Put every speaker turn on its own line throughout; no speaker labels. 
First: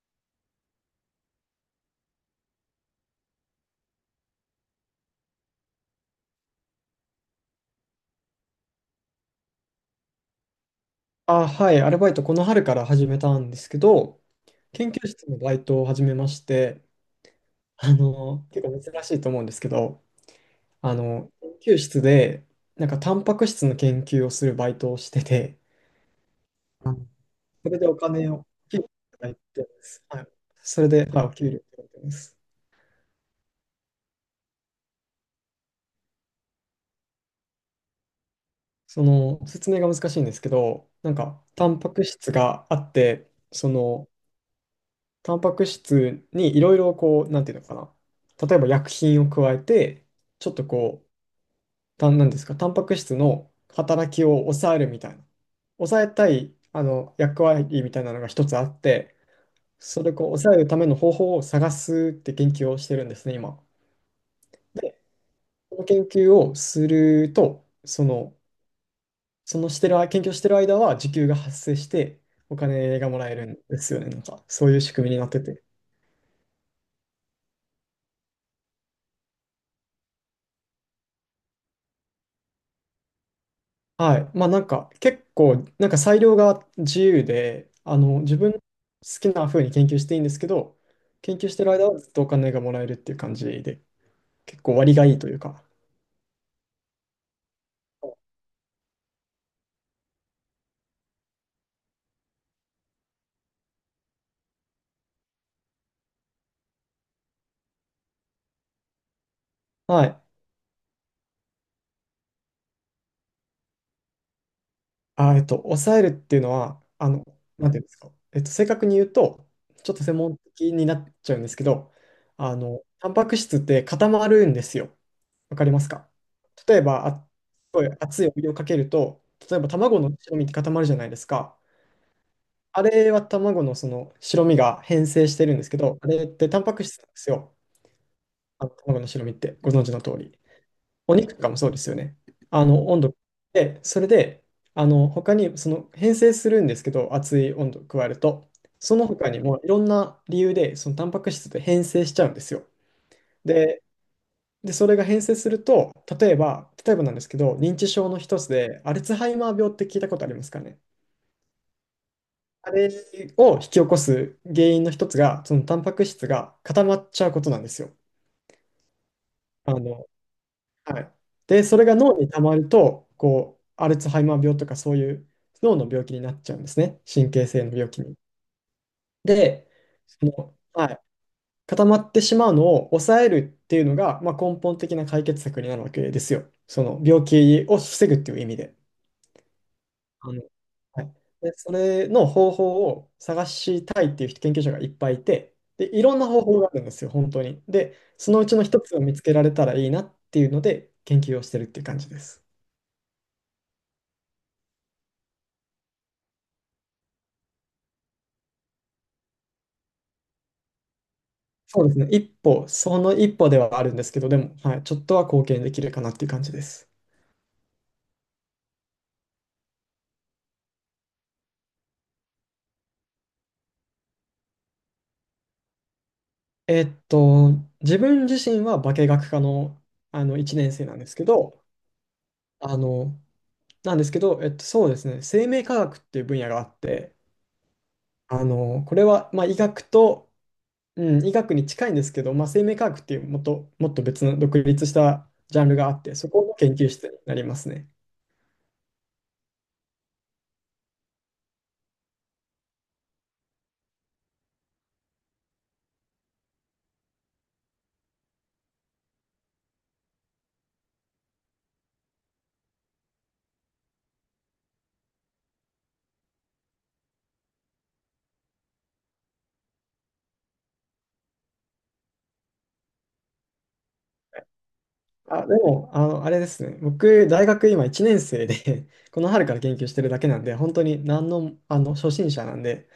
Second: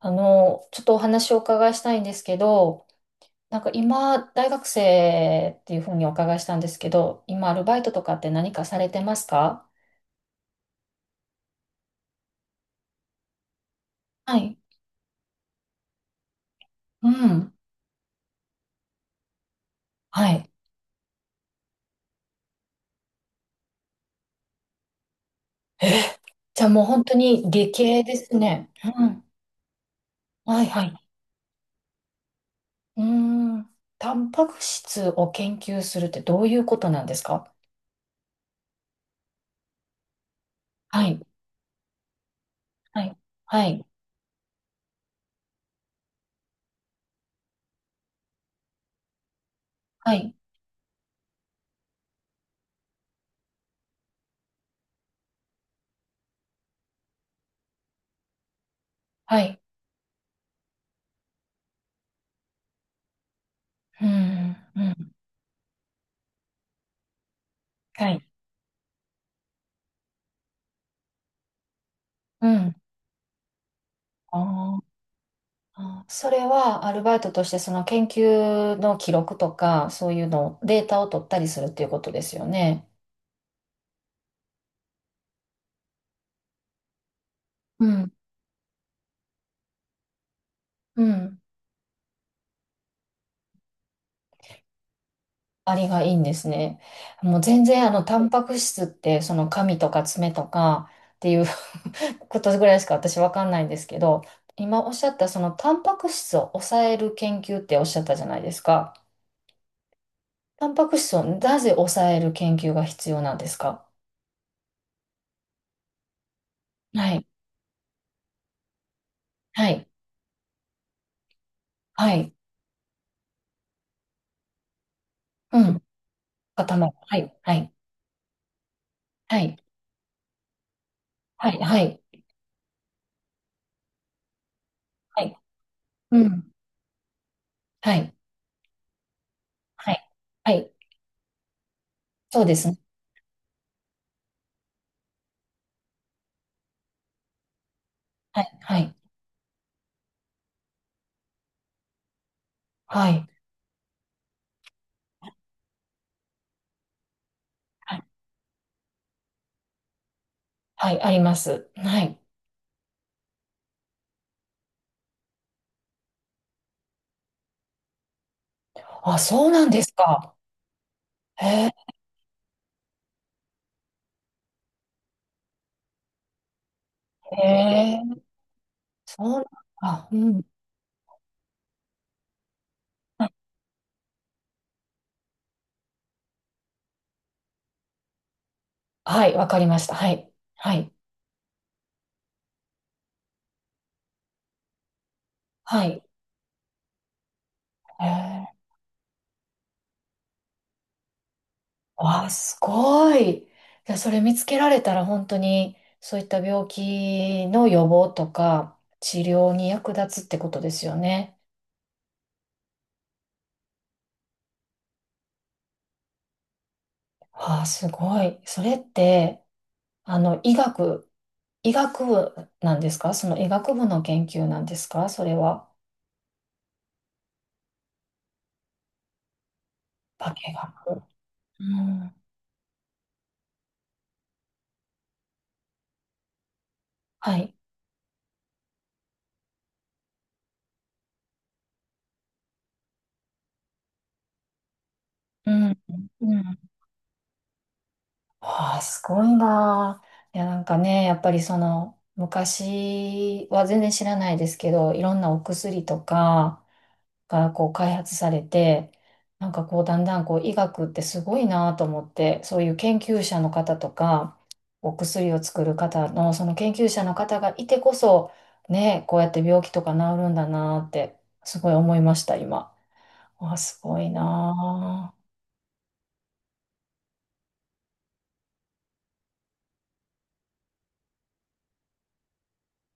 ちょっとお話をお伺いしたいんですけど、なんか今、大学生っていうふうにお伺いしたんですけど、今、アルバイトとかって何かされてますか？
はい、アルバイトこの春から始めたんですけど、
はい。
研究室のバイトを始めまして、
うん。
結構珍しいと思うんですけど、
はい。
あの、研究室で、なんかタンパク質の研究をするバイトをしてて、
じゃあもう本当に
そ
理
れでお
系で
金
す
を、
ね。
給料い
うん。
ただいてます。はい。
はい
そ
は
れ
い。
で、はい、お給料いただいてます。
うーん。タンパク質を研究するってどういうことなんですか？
その、説明が難しいんですけど、
は
なん
い。
か、タンパク質があっ
はい。
て、
は
そ
い。
の、タンパク質にいろいろこう、なんていうのかな、例えば薬品を加えて、
はい。
ちょっとこう、たんなんですか、タンパク質の働きを抑えるみたいな、抑えたい役割みたいなのが一つあって、
はい。
それをこう抑えるための方法を探すって研究をしてるんですね、今。
うん。うん。
その研究をすると、
はい。
そのしてる間、研究をしてる間は時給が発生して、
う
お
ん。
金がもらえるんですよね、なんか、そうい
あ
う仕組みになってて。
あ、それはアルバイトとしてその研究の記録とか、そういうの、データを取ったりするっていうことですよね。
はい。まあなんか結構なんか裁量が自由で、
うん。
自分の好きな風に研究していいんですけど、
う
研
ん。
究してる間はずっとお金がもらえるっていう感じで、結構割がいいというか。
ありがいいんですね。もう全然タンパク質って、その髪とか爪とかっていう ことぐらいしか私わかんないんですけど、今おっしゃったそのタンパク質を抑える研究っておっしゃったじゃないですか。
はい。
タンパク質をなぜ抑える研究が必要なんですか？
抑えるっていうのは、
はい。
なんていうんですか。正確に言うと、
はい。
ちょっと専門的になっちゃうんですけど、
はい。
タンパク質って固まるんですよ。わ
う
かりま
ん。
すか？
固
例え
まる。
ば、
は
す
い。はい。
ごい熱いお湯をかけると、
は
例
い。
えば卵の白身って固まるじゃないです
はい、
か。
はい、
あれは卵のその白身が変
は
性
い。
してるんですけど、あ
う
れって
ん。
タンパク質なんですよ。
はい、
あの卵の白身ってご存知
は
の
い、
通り。
はい。
お肉とかもそうですよね。
そうですね。
温度で、それで、他に、その、変性するんですけど、熱い温度を加える
は
と、
い、はい、
その他にもいろんな理由で、その、タンパク質って変性しちゃうんですよ。
はい、
で、で、それが変性すると、例えばなんですけど、認知
はい、
症の一つで、アルツハイマー病って聞いたことありますかね。
はい、あります。はい。
あれを引き起こす原因の一つが、その、タンパク質が固まっちゃうことなんですよ。
あ、そうなん
あ
です
の、
か。
はい。
へ
で、
え、
それが脳に溜まると、アルツハイマー病とかそういう脳の病気になっちゃうんですね。神
へ
経性の病気に。
え、そう
で、
なんだ。うん。
はい、固まってしまうのを抑えるっていうのが、まあ、根本的な解決策になるわけですよ。その病気を防ぐっていう意味で。
はい、わかりました。はい、
あの、
はい、
はい。で、それの方法を探したいっていう研究者がいっぱいいて、
は
で、
い。
いろんな方法があるんですよ、本当に。で、
へ
そのう
え、
ちの一つを見つけられたらいいなっていうので、研究をしてるっていう感じで
わ、
す。
すごい。いや、それ見つけられたら本当にそういった病気の予防とか治療に役立つってことですよね。
そうですね。その一歩ではあるんですけど、でも、はい、ちょっとは貢献できるかなっていう感じです。
あ、すごい。それって、あの、医学、医学部なんですか？その医学部の研究なんですかそれは？
えっと、自分自身は化学科の、
化
1年生なん
学。
ですけど、
うん。
あの、そうですね、生命科学っていう分野があって、
はい。
これは、まあ、医学に近いんですけど、まあ、生命科学っていうもっと別の独立した
う
ジャンル
ん。
があって、そ
う
この
ん。
研究室になりますね。
ああ、すごいなあ。いや、なんかね、やっぱりその、昔は全然知らないですけど、いろんなお薬とか、がこう開発されて、なんかこうだんだんこう医学ってすごいなと思って、そういう研究者の方とか、お薬を作る方のその研究者の方がいてこそ、ね、こうやって病気とか治るんだなってすごい思いました、今。あ、すごいなあ。
でも、あれですね。僕、大学今1年生で この春から研究してるだけなんで、本当に何の、初心者なんで、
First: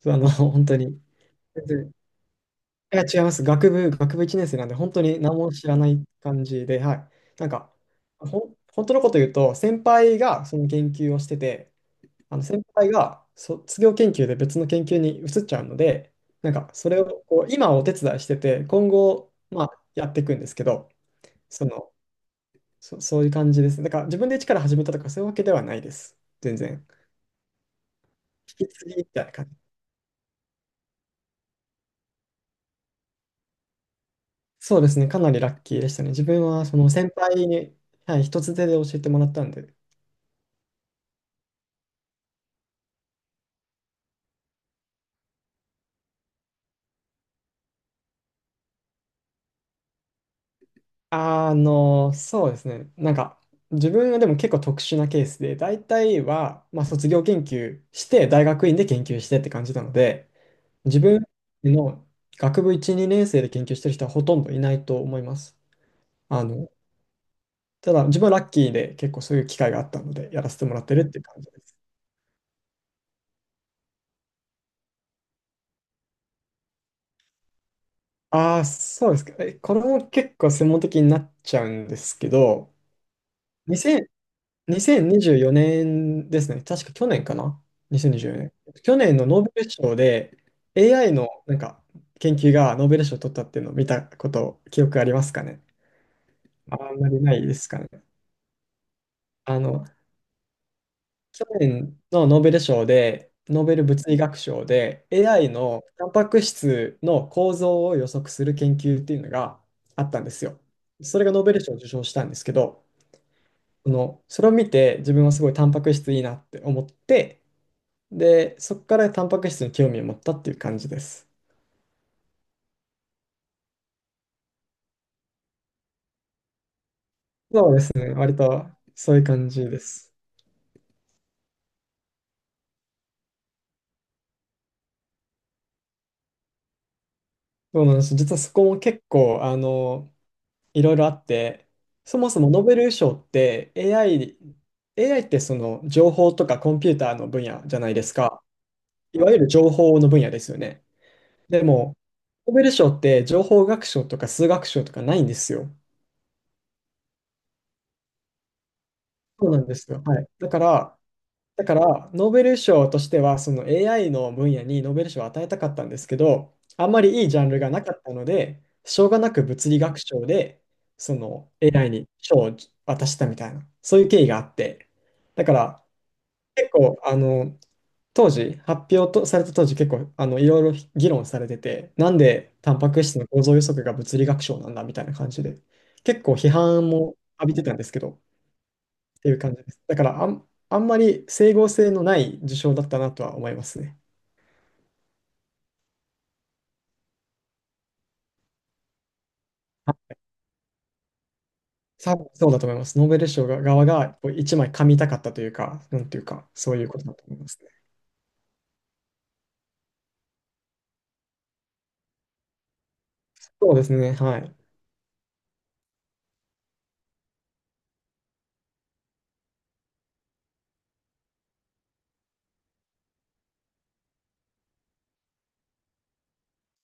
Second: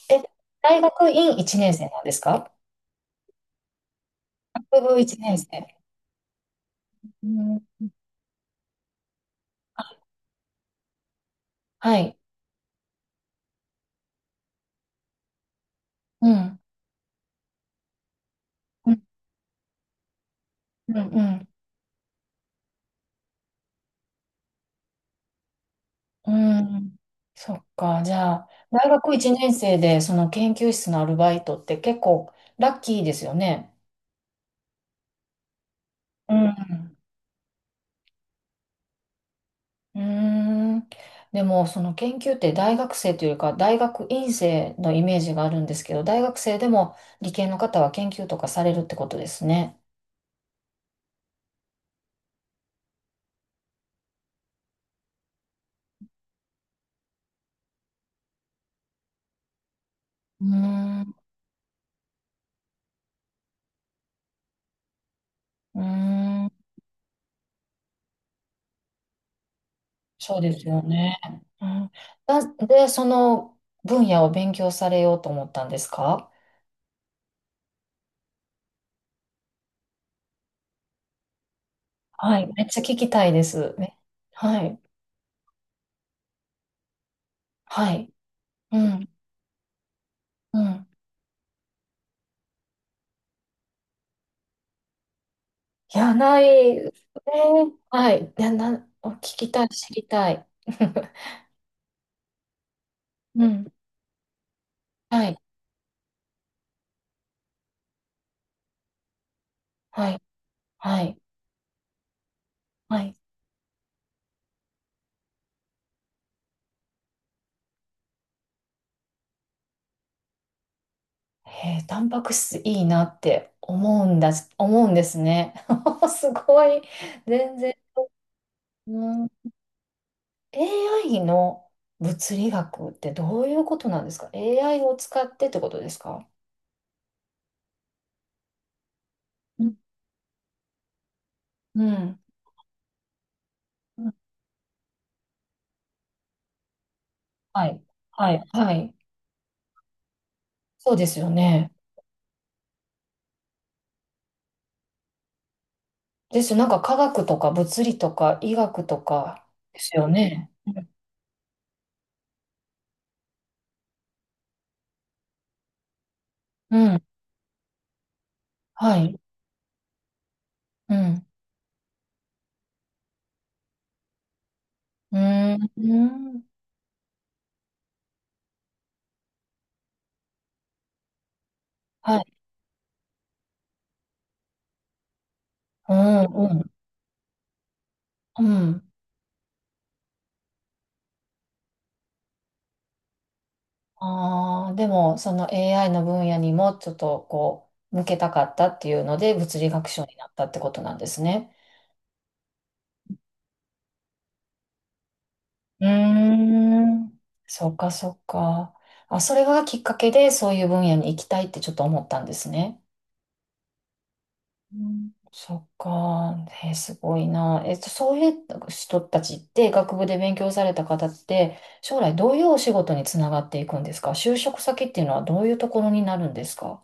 そう
え、
本当
大
に、
学院1
全
年生
然
なんですか？
いや、違います。学部1年生なんで、
学
本
部
当
1
に何
年生。
も知らない感じで、はい。
う
なん
ん、
か、本当のこと言うと、先輩がその研究をしてて、
はい。
先輩が卒業研究で別の研究に移っちゃうので、
う
なん
ん。
か、それを今お手伝いしてて、今
うん、
後、まあ、やっていくんですけど、
うん、うん。
その、そういう感じです。だから自分で一から始めたとかそういうわけではないです。
う
全然。
ん。そっか。じゃあ、
引き継
大
ぎみ
学
たい
1
な感
年
じ。
生でその研究室のアルバイトって結構ラッキーですよね。
そうですね。かなりラッキーでしたね。自
う
分はその
ん。
先輩に、はい、一つ手で教えてもらったんで。
うーん。でも、その研究って大学生というよりか、大学院生のイメージがあるんですけど、大学生でも理系の方は研究とかされるってことですね。
そうですね。なんか、自分はでも結構特殊なケースで、大体は、まあ、卒業研究して、大学院で研究してって感じなので、
う
自
ーん。
分の学部1、2年生で研究してる人はほとんどいないと思います。
うー
あ
ん。
の、ただ、自分はラッキーで結構そういう機会があったので、
そう
やら
で
せて
す
も
よ
らってるっ
ね。
ていう感じ
う
です。
ん。なんで、その分野を勉強されようと思ったんですか？
ああ、そうですか。これも結構専門的になっちゃうんですけ
はい。めっ
ど、
ちゃ聞きたいです。
2
はい。
0 2 4年ですね。確か去年かな？
はい。
2024年。
う
去
ん。
年のノーベル賞で
うん。
AI のなんか研究がノーベル賞を取ったっていうのを見たこと、記憶ありますかね？
いや、ない。
あ
ね。
んまりないですかね。
はい。いや、お聞き
あ
たい、
の、
知りたい。
去年のノーベル賞で、
う
ノー
ん。
ベル物理学賞で、
はい。
AI のタンパク質の構造を予測する研究っていうのがあっ
は
た
い。
んですよ。
はい。
それがノーベル賞を受賞したんですけど、
はい。
それを見て自分はすごいタンパク質いいなって思って、で、そこからタンパク質に興味を持ったっていう感じです。
へえ、タンパク質いいなって思うんだ、思うんですね。すごい。全
そう
然。
ですね、割とそういう
うん、
感じです。
AI の物理学ってどういうことなんですか ?AI を使ってってことですか？
そうなんです。実はそこも結構、
うん。
いろいろあって、
う
そ
ん。
もそもノーベル賞って AI ってその情報とかコンピューターの分野
は
じゃ
い。
ないです
はい。
か。
はい。
いわゆる情報の分野ですよね。
そうですよ
で
ね。
も、ノーベル賞って情報学賞とか数学賞とかないんですよ。
ですよ。なんか科学とか物理とか医学とか
そうなんで
で
す
す
よ。
よ
はい。
ね。うん。
だから、ノーベル賞としては、その AI の分野にノーベル賞を与えたかったんですけど、
う
あんま
ん、
りいいジャンルがなかったので、
は
しょうが
い。
なく物理学賞で、
う
そ
ん。
の AI に賞を渡したみたいな、そういう経緯があって、
う
だか
ー
ら、
ん。
結構、発表とされた当時、結構、いろいろ議論されてて、な
は
ん
い。
でタンパク質の構造予測が物理学賞なんだみたいな感じで、
う
結
ん。
構
う
批
ん。
判も浴びてたんですけど、
うん。
っていう感じです。だからあんまり整合性のない受賞だったなとは思いますね。
ああ、でも、その AI の分野にもちょっとこう、向けたかったっていうので、物理学賞に
あ
なったってことなんですね。
多分そうだと思います。ノーベル賞が側がこう一枚噛みたかったというか、
うー
なんていうか、そういうことだ
ん。
と思います
そ
ね。
っか、そっか。あ、それがきっかけで、そういう分野に行きたいってちょっと思ったんですね。
そうですね、はい。
うん、そっか。えー、すごいな。そういう人たちって、学部で勉強された方って、将来どういうお仕事につながっていくんですか？就職先っていうのはどういうところになるんですか？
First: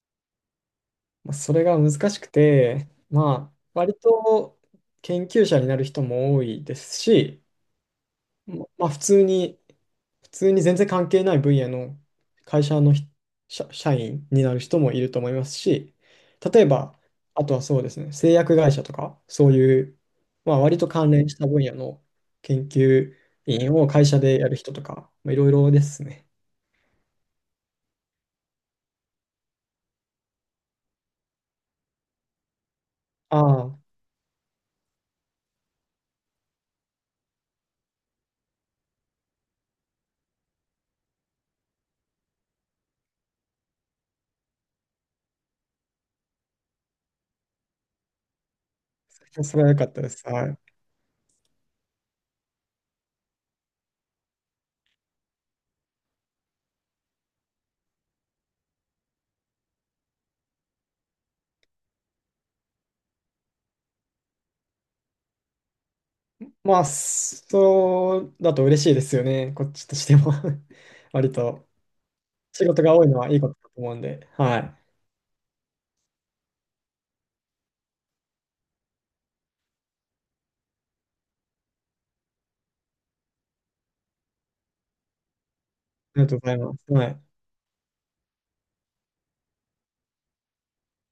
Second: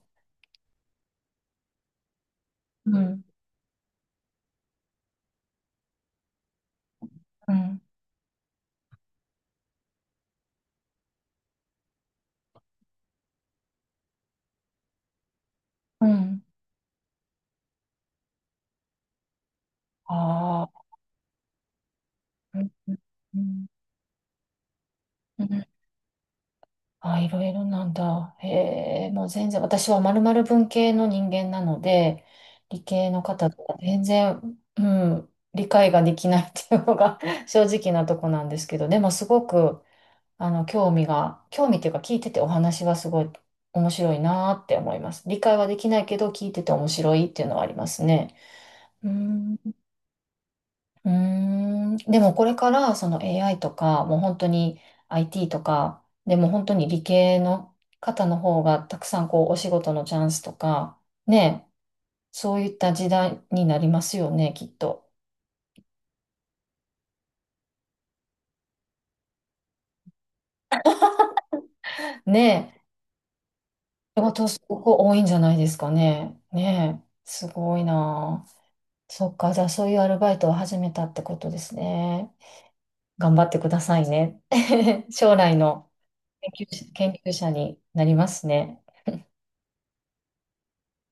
まあ、それが難しくて、
うん、
まあ、割と研究者になる人も多いですし、
うん、
まあ普通に、全然関係ない分野の会社の社員になる人もいると思いますし、
うん。
例えば、あとはそうですね、製薬会社とか、そういう、まあ
あ
割
あ、
と関連した分野の
う
研
ん、
究
うん、
員を会社でやる人とか、まあ、い
う
ろい
ん、
ろですね。
あ、いろいろなんだ。へえ、もう全然、私はまるまる文系の人間なので、理系の方とか
あ
全然、うん、理解ができないっていうのが 正直なとこなんですけど、でもすごく、興味っていうか聞いててお話はすごい面白いなーって思います。理解はできないけど聞いてて面白いっていうのはありますね。うー
あ、
ん。
それは
う
良かったです。はい。
ーん。でもこれからその AI とか、もう本当に IT とか、でも本当に理系の方の方がたくさんこうお仕事のチャンスとか、ねえ、そういった時代になりますよね、きっと。
まあ、そうだと嬉しいですよね、こっちとしても 割と仕事
ね
が多いのはいいことだと思うん
え、仕
で、
事
はい。
す
あ
ごく多いんじゃないですかね。ねえ、すごいなー。そっか、じゃあそういうアルバイトを始めたってことですね。頑張ってくださいね。将来の
りがとうござい
研
ま
究者、
す。はい。
研究者になりますね。